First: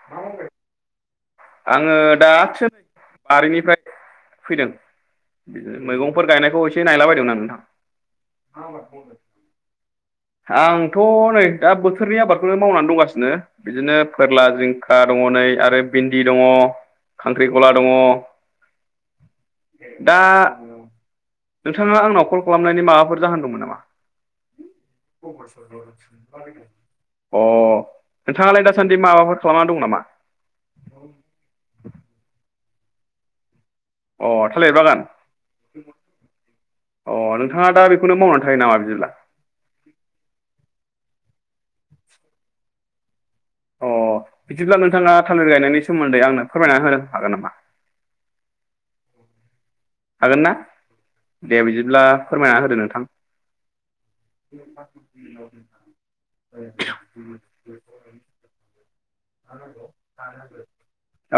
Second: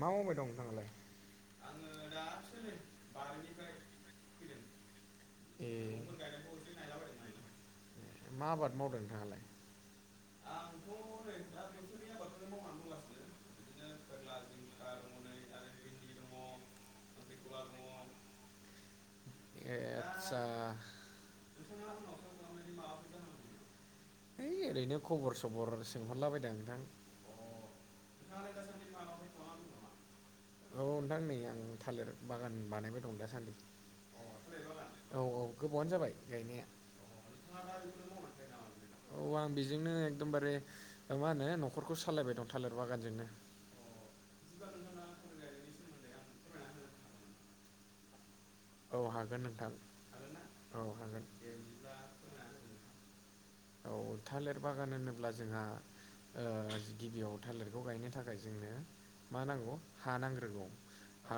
मा मावबबाय दं नोंथाङालाय? आङो दासो बारिनिफ्राय फैदों बिदिनो दंफां मैगंफोर गायनायखौ एसे नायलाबायदों नायलाबायायदोंमोन आं माने। नोंथां मा आबाद मावदों नोंथाङालाय आंथ' नै दा बोथोरनि आबादखौनो मावनानै दंगासिनो बिदिनो फोरला जिंखा दङ नै आरो भिन्दि दङ खांख्रि खला खांख्रिखला दङ ए दा आतसा नोंथाङा आंनाव कल खालामनायनि माबाफोर जाहोन दंमोन नामा? है ओरैनो खबर सबर सोंहरलाबायदां नोंथां अ नोंथाङालाय दासान्दि माबाफोर खालामना दं नामा? औ नोंथां नै आं थालिर बागान बानायबाय दं दासान्दि अ अ थालिर बागान औ औ गोबावानो जाबाय गायनाया अ नोंथाङा दा बेखौनो मावनानै थायो नामा बिदिब्ला? औ आं बेजोंनो एकदमबारे मा होनो न'खरखौ सालायबाय दं थालिर बागानजोंनो अ बिदिब्ला नोंथाङा थालिरायनायनि सोमोन्दै आंनो फोरमायना होनो हागोन नामा? औ हागोन नोंथां हागोन ना दे बिदिब्ला फोरमायना होदो नोंथां औ थालिर बागान होनोब्ला जोंहा ओ गिबियाव थालिरखौ गायनो थाखाय जोंनो मा नांगौ हा नांग्रोगौ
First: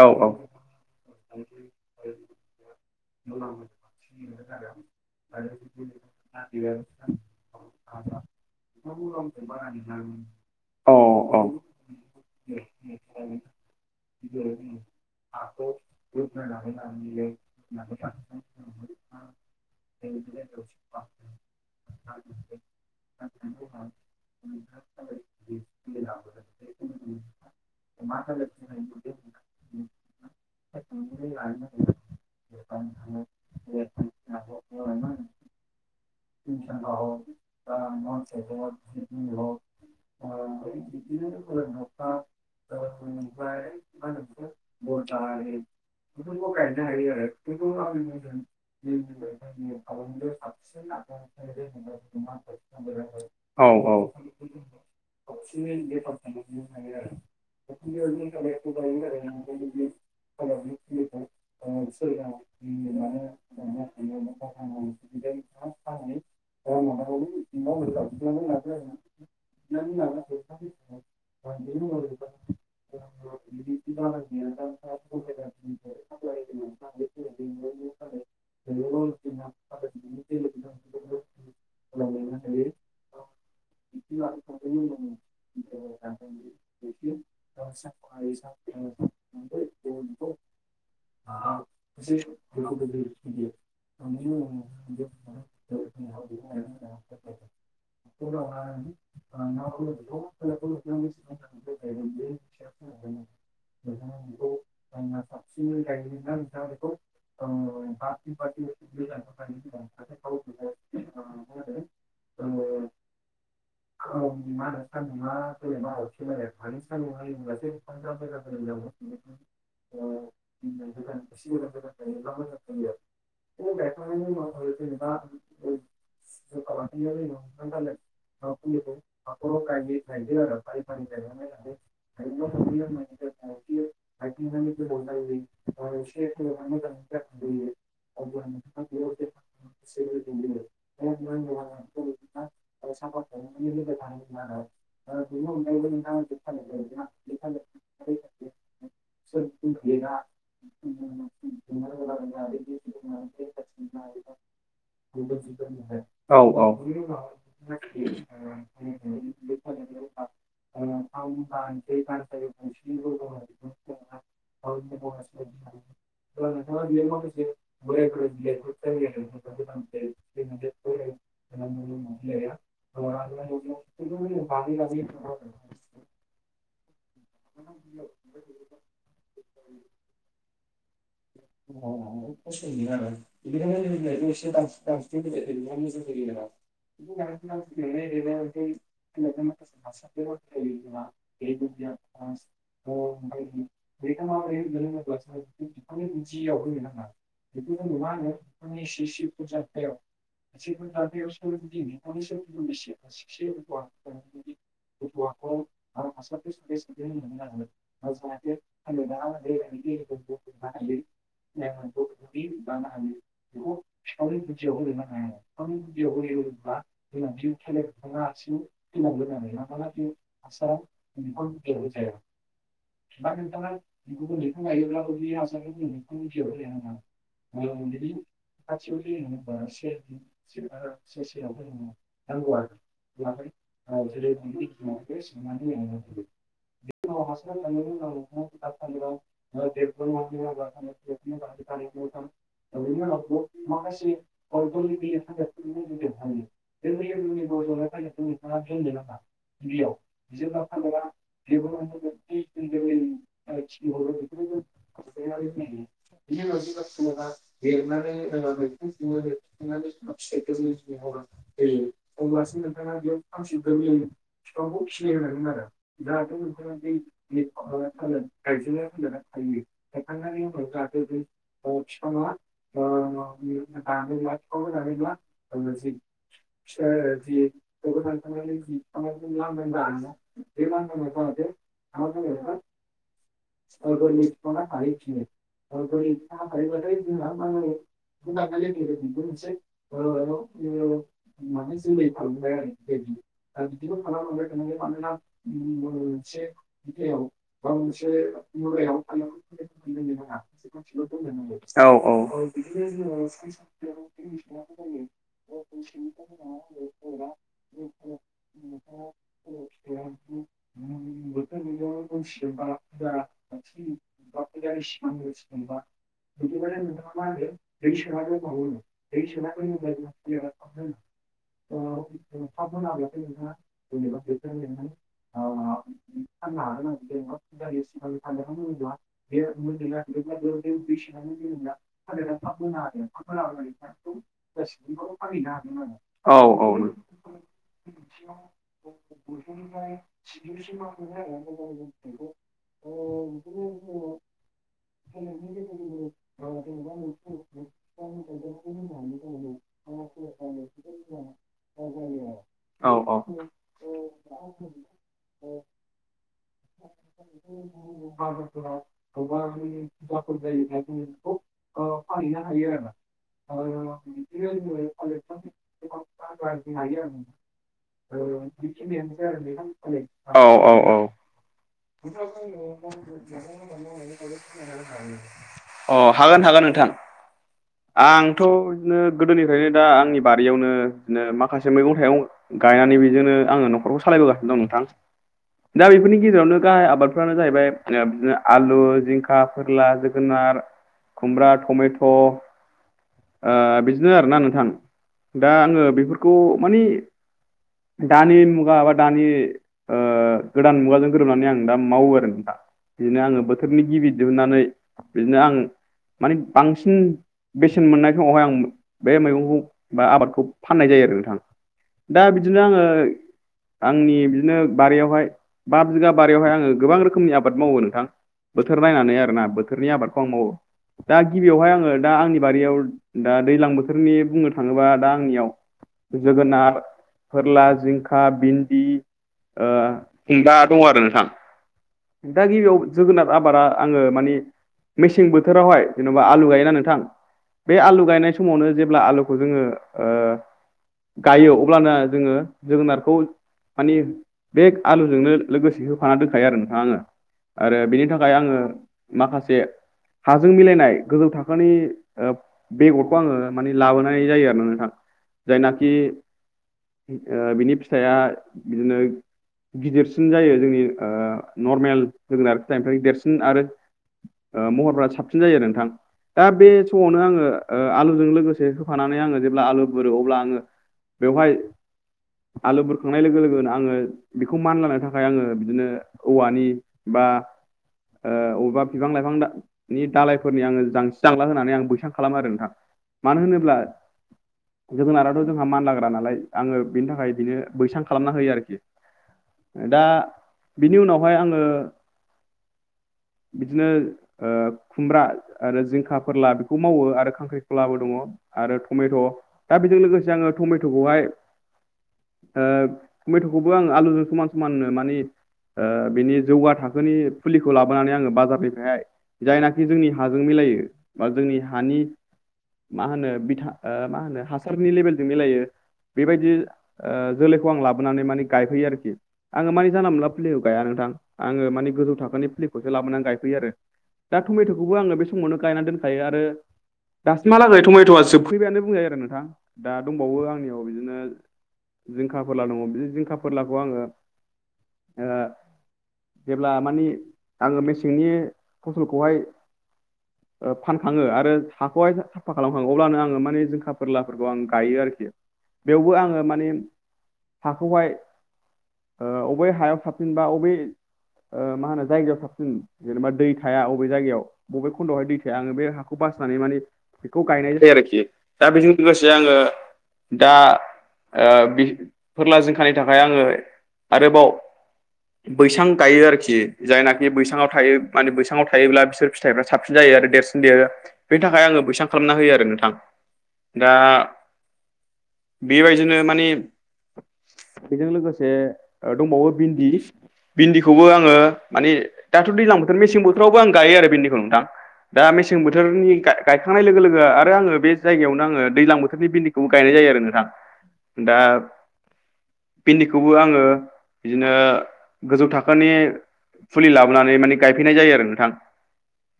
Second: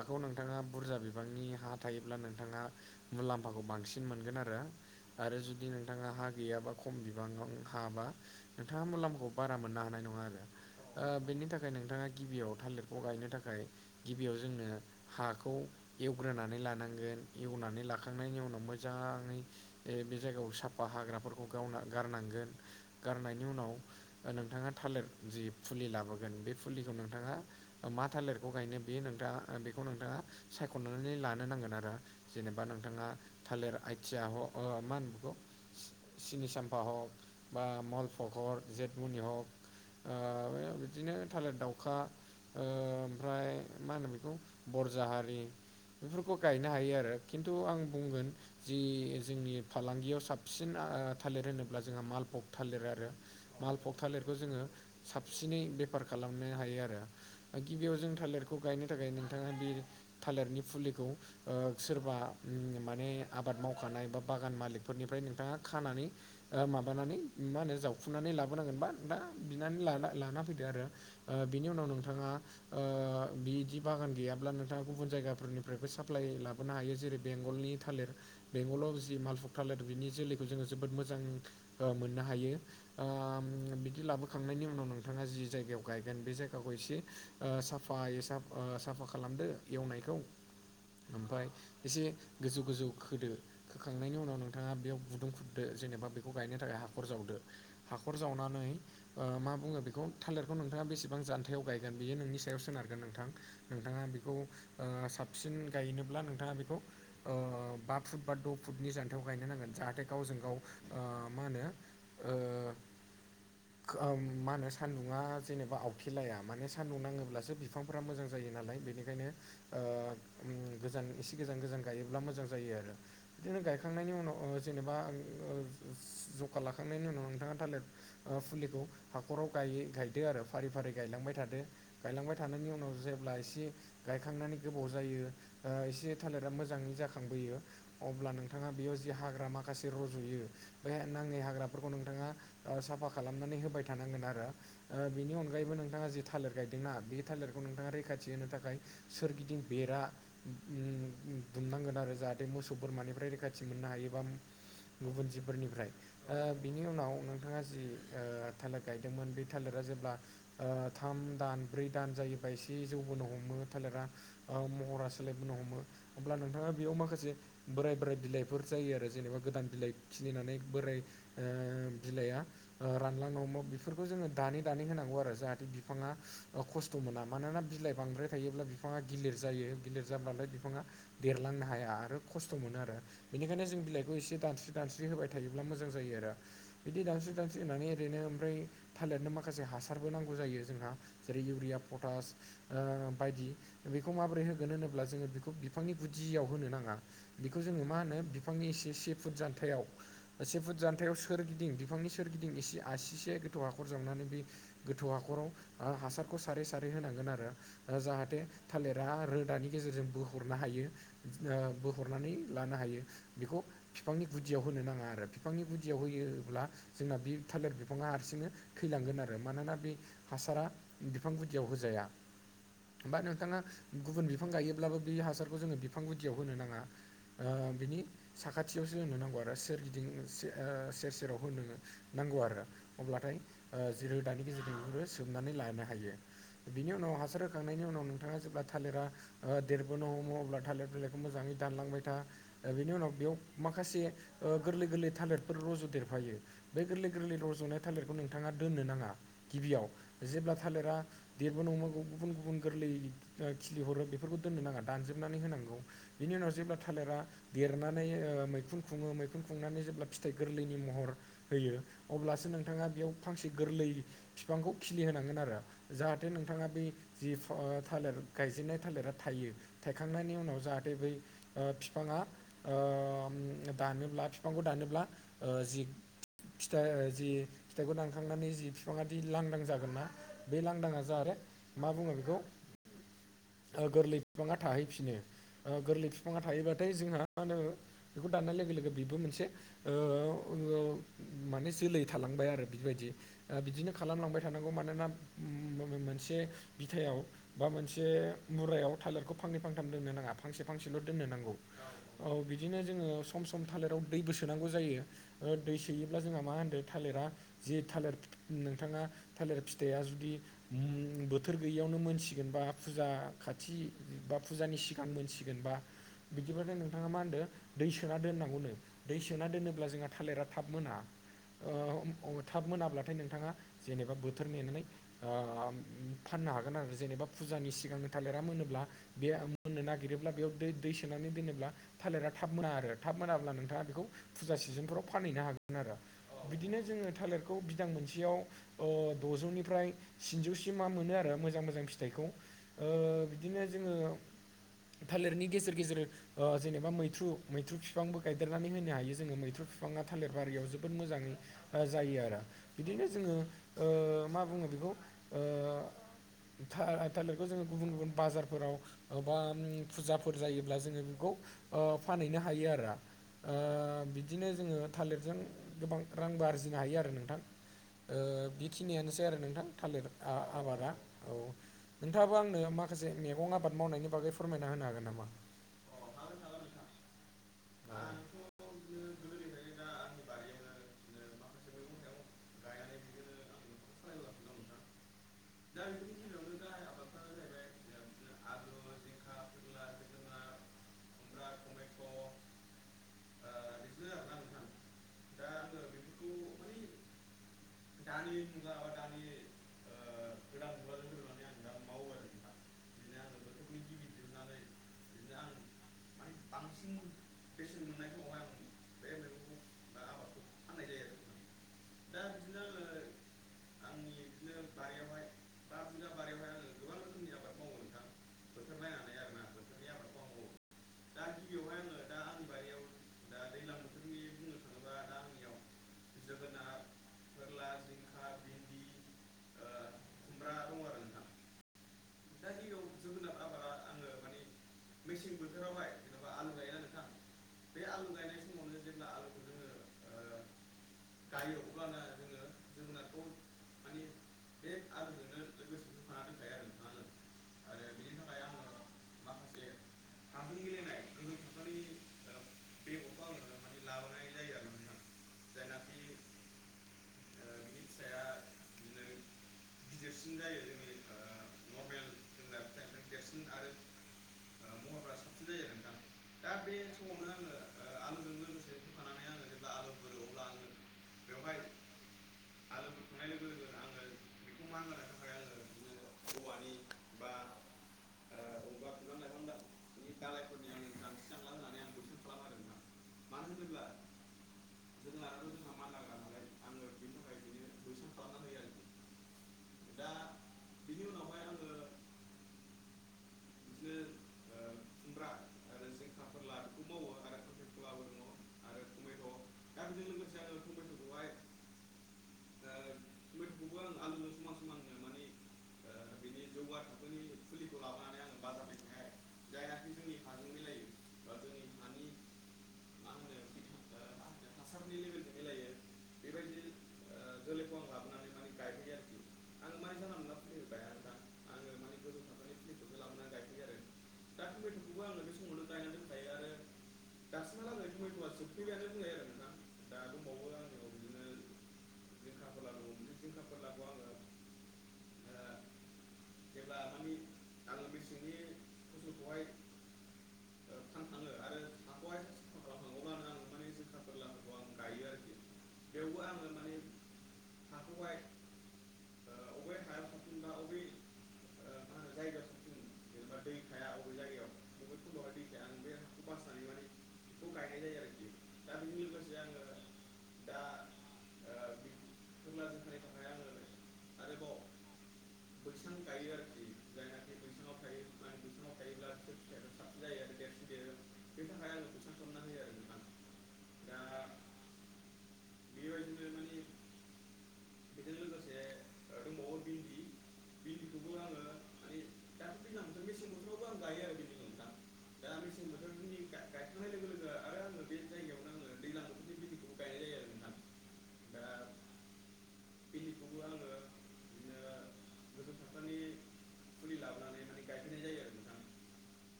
औ औ नोंथाङा बुरजा बिबांनि हा थायोब्ला नोंथाङा मुलाम्फाखौ बांसिन मोनगोन आरो आरो जुदि नोंथाङा हा गैयाबा बिबां खाबा नोंथाङा मुलामाखौ बारा मोन्नो हानाय नङा आरो औ ओ बेनि थाखाय नोंथाङा गिबियाव थालिरखौ गायनो थाखाय गिबियाव जोंनो हाखौ एवग्रोनानै लानांगोन हखांनायनि उनाव मोजाङै बे जायगायाव साफा हाग्राफोरखौ गावना गारनांगोन गारनायनि उनाव नोंथाङा थालिर जि फुलि लाबोगोन बे फुलिखौ नोंथाङा मा थालिरखौ गायनो बेयो नोंथाङा बेखौ नोंथाङा सायख'नानै लानो नांगोन आरो जेनेबा नोंथाङा थालिर आइथिया ह मा होनो बेखौ सिनि साम्फा हक ब मल फखर जेटमनि हक ओ ब बिदिनो बिदि थालिर दाउखा नथा ओमफ्राय मा होनो बेखौ बरजाहारि बेफोरखौ गायनो हायो आरो खिन्थु आं बुंगोन जि जोंनि फालांगियाव साबसिन थालिर होनोब्ला जोंहा मालपक थालिर आरो औ माल फक थालिरखौ जोङो साबसिनै बेफार खालामनो हायो आरो गिबियाव जों थालिरखौ गायनो थाखाय नोंथाङा बे थालिरनि फुलिखौ सोरबा माने आबाद मावखानाय बा बागान मालिकफोरनिफ्राय नोंथाङा खानानै ओ माबानानै मा होनो जावखुनानै लाबोनांगोनबा दा बिनानै लाना फैदो आरो बिनि उनाव नोंथाङा ओ बिदि बागान गैयाब्ला नोंथाङा गुबुन जायगाफोरनि फ्रायबो साप्लाइ लाबोनो हायो जेरै बेंगलनि थालिर बेंगलाव जि मालफुग थालिर बिनि जोलैखौ जोङो जोबोद मोजां मोजां मोननो हायो ओ बिदि लाबोखांनायनि उनाव नोंथाङा जि जायगायाव गायगोन बे जायगाखौ एसे ओ साफायै साफ साफा खालामदो एवनायखौ ओमफ्राय आ एसे गोजौ गोजौ खोदो खोखांनायनि उनाव नोंथाङा बेयाव बुदुं खुबदो एबा बेखौ गायनो थाखाय हाखर जावदो हाखर जावनानै मा बुङो बेखौ थालिरखौ नोंथाङा बेसेबां जान्थायाव गायगोन बियो नोंनि सायाव सोनारगोन नोंथां नोंथाङा बेखौ ओ साबसिन गायनोब्ला नोंथाङा बेखौ ओ बा फुट बा द' फुटनि जान्थायाव गायनो नांगोन जाहाथे गावजों गाव ओ मा होनो ओ मा होनो सान्दुंङा जेनेबा आवथिलाया माने सान्दुं नाङोब्लासो बिफां फोरा मोजां जायो नालाय बेनिखायनो ओ गोजान एसे गोजान गोजान गायोब्ला मोजां जायो आरो बिदिनो गायखांनायनि उनाव जेनेबा जखा लाखांनायनि उनाव नोंथाङा थालिर फुलिखौ हाखराव गायै गाय दो आरो फारि फारि गायलांबाय थादो गायलांबाय थानायनि उनाव जेब्ला एसे गायखांनानै गोबाव जायो ओ एसे थालिरा मोजाङै जाखांबोयो अब्ला नोंथाङा बेयाव जे हाग्रा माखासे ए रज'यो बे नाङै हाग्राफोरखौ नोंथाङा साफा खालामनानै होबाय थानांगोन आरो बेनि अनगायैबो नोंथाङा जि थालिर गायदोंना बे थालिरखौ नोंथाङा रैखाथि होनो थाखाय सोरगिदिं बेरा दुमनांगोन आरो जाहाथे मोसौ बोरमानिफ्राय रैखाथि मोननो हायोबा गुबुन जिफोरनिफ्राय ओ औ औ बिनि उनाव नोंथाङा जि ओ थालिर गायदोंमोन बे थालिरा जेब्ला थाम दान ब्रै दान जायोबा एसे जौबोनो हमो थालिरा महर सोलायबोनो हमो अब्ला नोंथाङा बेयाव माखासे बोराय बोराय बिलाइफोर जायो आरो जेनेबा गोदान खिनिनानै बोराय ओ बिलाइआ रानलांनो हमो बेफोरखौ जोङो दानै दानै होनांगौ आरो जाहाथे बिफाङा खस्थ' मोना मानोना बिलाइ बांद्राय थायोब्ला बिफाङा गिलिर जायो गिलिर जाब्लाालाय बिफाङा देरलांनो हाया आरो खस्थ' मोनो आरो बेनिखायनो जों बिलाइखौ एसे दानसु सानस्रि होबाय थायोब्ला मोजां जायो आरो बिदि दानस्रि दानस्रि होनानै ओरैनो ओमफ्राय थालिरनो माखासे हासारबो नांगौ जायो जोंहा जेरै इउरिया पटास ओ बायदि बेखौ माबोरै होगोन होनोब्ला जोङो बिखौ बिफां गुदियाव होनो नाङा बिखौ जोङो मा होनो बिफांनि एसे से फुट जान्थायाव से भुट जान्थायाव सोरगिदिं बिफांनि सोरगिदिं एसे आसिसे गोथौ हाखर जावनानै बै गोथौ हाखराव हासारखौ सारै सारै होनांगोन आरो ओ जाहाथे थालिरा रोदानि गेजेरजों बोहरनो हायो ओ बोहरनानै लानो हायो बिखौ बिफांनि गुदियाव होनो नाङा आरो बिफांनि गुदियाव होयोब्ला जोंना बि थालिर बिफाङा हारसिंनो थैलांगोन आरो मानोना बे हासारा बिफां गुदियाव होजाया बा नोंथाङा गुबुन बिफां गायोब्लाबो बिदि हासारखौ जोंङो बिफां गुदियाव होनो नांङा ओ बिनि साखाथियाव होनो नांगौ आरो सोरगिदिं ओ सेर सेराव होनो नांगौ आरो अब्लाथाय ओ जिरो दानि गेजेरजों बेफोरो सोमनानै लानो हायो। बिनि उनाव हासार होखांनायनि उनाव नोंथाङा जेब्ला थालिरा ओ देरबो था बेनि उनाव बेयाव [inaudible] माखासे ओ गोरलै गोरलै थालिरफोर रज'देरफायो बे गोरलै गोरलै रज'नाय थालिर खौ नोंथाङा दोननो नाङा गिबियाव जेब्ला थालिरा बेबो नंमारगौ गुबुन गुबुन गोरलैओ खिलिहरो बेफोरखौ दोननो नाङा दानजोबनानै होनांगौ बिनि उनाव जेब्ला थालिरा देरनानै ओ मैखुन खुङो मैखुन खुंनानै जेब्ला फिथाइ गोरलैनि महर होयो अब्लासो नोंथाङा बियाव फांसे गोरलै फिफांखौ खिलिहांगोन आरो जाहाथे नोंथाङा बै जि थालिर गायजेनन्नाय थालिरा थायो थायखांनायनि उनाव जाहाथे बै ओ बिफाङा ओ दानोब्ला फिफांखौ दानोब्ला ओ जि फिथाइ जि फिथाइखौ दानखांनानै जि बिफाङा दि लांदां जागोनना बे लांदाङा जाहाथे मा बुङो बिखौ ओ गोरलै बिफाङा थाहैफिनो ओ गोरलै बिफाङा थाहैबाथाय जोंहा मा होनो बेखौ दाननाय लोगो लोगो बेबो मोनसे ओ ओ माने जोलै थालांबाय आरो बिबायदि ओ बिदिनो खालामलांबाय थानांगौ मानोना मोम ओ मो मो मोनसे बिथायाव बा मोनसे बे मुरायाव थालेरखौ फांनै फांथाम दोननो नाङा फांसे फांसेल' दोननो नांगौ औ बिदिनो जोङो सम सम थालिराव दैबो सोनांगौ जायो ओ दै सोयोब्ला जोंहा मा होनदों थालिरा जि थालिर नोंथाङा थालिर फिथाइया जुदि बोथोर गैयियावनो मोनसिगोनबा फुजा खाथि बा फुजानि सिगां मोनसिगोन बा बिदिबाथाय नोंथाङा मा होनदो दै सोना दोननांगौनो दै सोना दोनोब्ला जोंहा थालिरा थाब मोना ओम थाब मोनाब्लाथाय नोंथाङा जेनेबा बोथोर नेनानै ओम फाननो हागोन आरो जेनेबा फुज मोननो नागिरोब्ला बेयाव दै दै सोनानै दोनोब्ला थालिरा [unintelligible] थाब मोना आरो थाब मोनाब्ला नोंथाङा बिखौ फुजा सिजोनफोराव फानहैनो हागोन आरो बिदिनो जोङो थालिर खौ बिदां मोनसेयाव ओ द'जौनिफ्राय स्निजौसिमा मोनो आरो मोजां मोजां फिथाइखौ। ओ बिदिनो जोङो थालिरनि गेजेर गेजेर ओ जेनेबा मै थ्रु मैथ्रु फिफांबो गायदेरनानै होनो हायो जोङो मैथ्रु फिफाङा थालिर बारियाव जोबोद मोजाङै ओ जायो आरो बिदिनो जोङो ओ मा बुङो बिखौ ओ था थालेर बे जोङो गुबुन गुबुन बाजारफोराव बा नों फुजाफोर जायोब्ला जोङो बिखौ ओ फानहैनो हायो आरो। ओ बिदिनो जोङो थालिरजों गोबां रांबो आरजिनो हायो आरो नोंथां। ओ बिखिनियानोसै आरो नोंथां थालिर आ औ आबादा। औ नोंथाङाबो आंनो माखासे मेगं आबाद मावनायनि बागै फोरमायना होनो हागोन नामा? अ हागोन हागोन नोंथां। आंथ' इदिनो गोदोनिफ्रायनो दा आंनि बारियावनो बिदिनो मा माखासे मैगं थाइगं गायनानै बिजोंनो आङो न'खरखौ सालायबोगासिनो दं नोंथां दा दानि बिफोरनि गेजेरावनो हाय आबादफ्रानो जाहैबाय बिदिनो आलु जिंखा फोरला जोगोनार खुमब्रा टमेट' ओ बिदिनो आरोना नोंथां दा आङो बेफोरखौ माने दानि मुगा बा दानि ओ गोदान मुगाजों गोरोबनानै आं दाम मावो आरो नोंथां बिदिनो आङो बोथोरनि गिबि दिहुननानै बिदिनो आं माने बांसिन बेसेन मोननाय समावहाय आं बे मैगंखौ बा आबादखौ फाननाय जायो आरो नोंथां दा बिदिनो आङो आंनि बिदिनो बारियावहाय बा बिगा बारियावहाय आङो गोबां रोखोमनि आबाद मावो नोंथां बोथोर नायनानै आरोना बोथोरनि आबादखौ आं मावो। दा गिबियावहाय आङो दा आंनि बारियाव दा दैज्लां बोथोरनि बुंनो थाङोबा दा आंनियाव जोगोनार फोरला जिंखा भिन्दि ओ [unintelligible] दङ' आरो नोंथां दा गिबियाव जोगोनार आबादा आङो माने मेसें बोथोरावहाय जेन'बा आलु गायोना नोंथां बे आलु गायनाय समावनो जेब्ला आलुखौ जोङो ओ गायो अब्लाना जोङो जोगोनारखौ मानि माने बे आलुजोंनो लोगोसे होफाना दोनखायो आरो नोंथाङा आङो आरो बिनि थाखाय आङो माखासे हाजों थाम्फै मिलायनाय गेलेनाय गोहौ गोहो थाखोनि बेगरखौ आङो माने लाबोनाय जायो आरोना नोंथां जायनाकि जायनाखि ओ बिनि फिथाइया बिदिनो गिदिरसिन जायो जोंनि ओ नर्मेल होगोनार फिथाइनिफ्राय देरसिन आरो ओ महरफोरा साबसिन जायो नोंथां। दा बे समावनो आङो ओ आलुजों लोगोसे होफानानै आङो जेब्ला आलु बोरो अब्ला आङो बेवहाय आलु बुरखांनाय लोगो लोगोनो आङो बेखौ मान लानो थाखाय आङो बिदिनो औवानि बा ओ अबावबा बिफां -लाइफां दा नि दालायफोरनि आङो जांस जांला होननानै आं बैसां खालामो आरो नोंथां मानो होनोब्ला जोगोनाराथ' जोंहा मानलाग्रा नालाय आङो बेनि थाखाय इदिनो बैसां खालामना होयो आरोखि दा बिनि उनावहाय आङो [inaudible] बिदिनो ओ खुमब्रा आरो जिंखा फोरला बेखौ मावो आरो खांख्रिखलाबो दङ' आरो थमेथ' दा बेजों लोगोसे आङो थमेथ'खौहाय ओ दा थमेथ'खौबो आं आलुजों समान समान होनो मानि ओ बिनि जौगा थाखोनि फुलिखौ लाबोनानै आङो बाजारनिफायहाय जायनाखि जोंनि हाजों मिलायो बा जोंनि हानि मा होनो बिथा ओ मा होनो हासारनि लेबेलजों मिलायो बेबायदि ओ जोलैखौ आं लाबोनानै माने गायफैयो आरोखि आं आङो माने जानला मोनला फुलिखौ गाया नोंथां आङो माने गोजौ थाखोनि फुलिखौसो लाबोनानै गायफैयो आरो [unintelligible] दा थमेथ'खौबो आङो बे समावनो गायना दोनखायो आरो दासिमहालागै थमेथ'आ ज जोबफैबायानो बुंजायो आरो नोंथां। दा दंबावो आंनियाव बिदिनो जिंखा फोरला दङ' बिदि जिंखा फोरलाखौ आङो ओ जेब्ला मानि आङो मेसेंनि फसलखौहाय [inaudible] ओ फानखाङो आरो हाखौहाय [unintelligible] साफा खालामखाङो अब्लानो आङो माने जिंखा फोरलाफोरखौ आं गायो आरोखि बेवबो बेयावबो आङो मानि माने हाखौहाय ओ अबे हायाव साबसिन बा बबे ओ मा होनो जायगायाव साबसिन जेनेबा दै थाया अबे जायगायाव बबे खन्दआवहाय दै थाया आङो बे हाखौ बासिनानै माने बेखौ गायनाय जायो आरोखि दा बेजों लोगोसे आङो दा ओ फोरला जिंखानि थाखाय आङो आरोबाव बैसां गायो आरोखि जायनाखि बैसाङाव थायो माने बैसाङाव थायोब्ला बिसोर फिथाइफ्रा साबसिन जायो आरो देरसिन देरो बेनि थाखाय आङो बैसां खालामना होयो आरो नोंथां दा बेबायदिनो माने बेजों लोगोसे दंबावो भिन्दि भिन्दिखौबो आङो माने दाथ' दैज्लां बोथोर मेसें बोथोरावबो आं गायो आरो बिन्दिखौ नोंथां। दा मेसें बोथोरनि गा गायखांनाय लोगो लोगो आरो आङो बे जायगायावनो आङो दैलां बोथोरनि बिन्दि खौबो गायनाय जायो आरो नोंथां दा बिन्दिखौबो आङो बिदिनो गोजौ थाखोनि फुलि लाबोनानै माने गायफैनाय जायो आरो नोंथां।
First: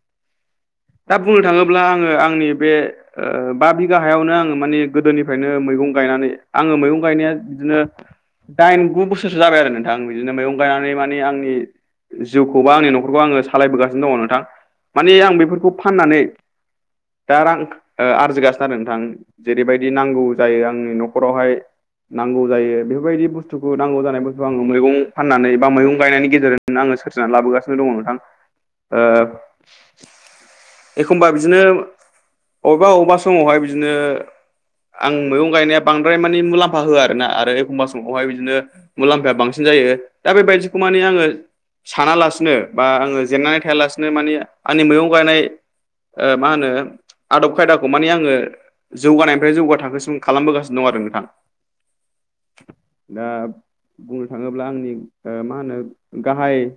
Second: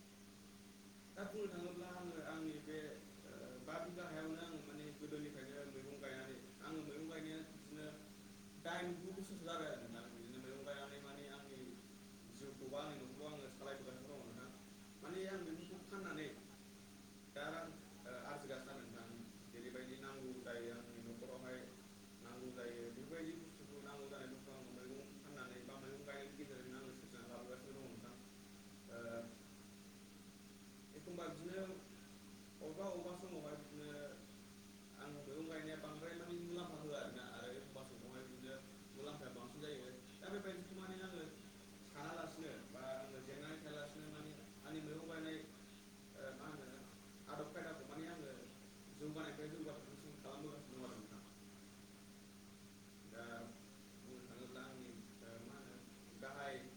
[unintelligible] दा बुंनो थाङोब्ला आङो आंनि बे ओ बा बिगा हायावनो आङो माने गोदोनिफ्रायनो मैगं गायनानै आङो मैगं गायनाया बिदिनो दाइन गु बोसोरसो जाबाय आरो नोंथां बिदिनो मैगं गायनानै माने आंनि जिउखौबो आंनि न'खरखौ आङो सालायबोगासिनो दङ नोंथां माने आं बेफोरखौ फाननानै दा रां ओ आरजिगासिनो आरो नोंथां। जेरैबायदि नांगौ जायो आंनि न'खरावहाय नांगौ जायो बेफोरबायदि बुस्थुखौ नांगौ जानाय थु आङो मैगं फाननानै बा मैगं गायनायनि गेजेरजोंनो आङो सोरिनानै लाबोगासिनो दङ नोंथां। ओ एखमबा बिदिनो अबेबा अबेबा समावहाय बिदिनो आं मैगं गायनाया बांद्राय माने मुलाम्फा होआ आरोना आरो एखमबा समावहाय बिदिनो मुलाम्फाया बांसिन जायो दा बेबायदिखौ माने आङो सानालासिनो बा आङो जेननानै थायालासिनो माने आंनि मैगं गायनाय ओ मा होनो आदब खायदाखौ माने आङो जौगानायनिफ्राय जौगा थाखोसिम खालामबोगासिनो दं आरो नोंथां। [unintelligible] दा बुंनो थाङोब्ला आंनि ओ मा होनो गाहाय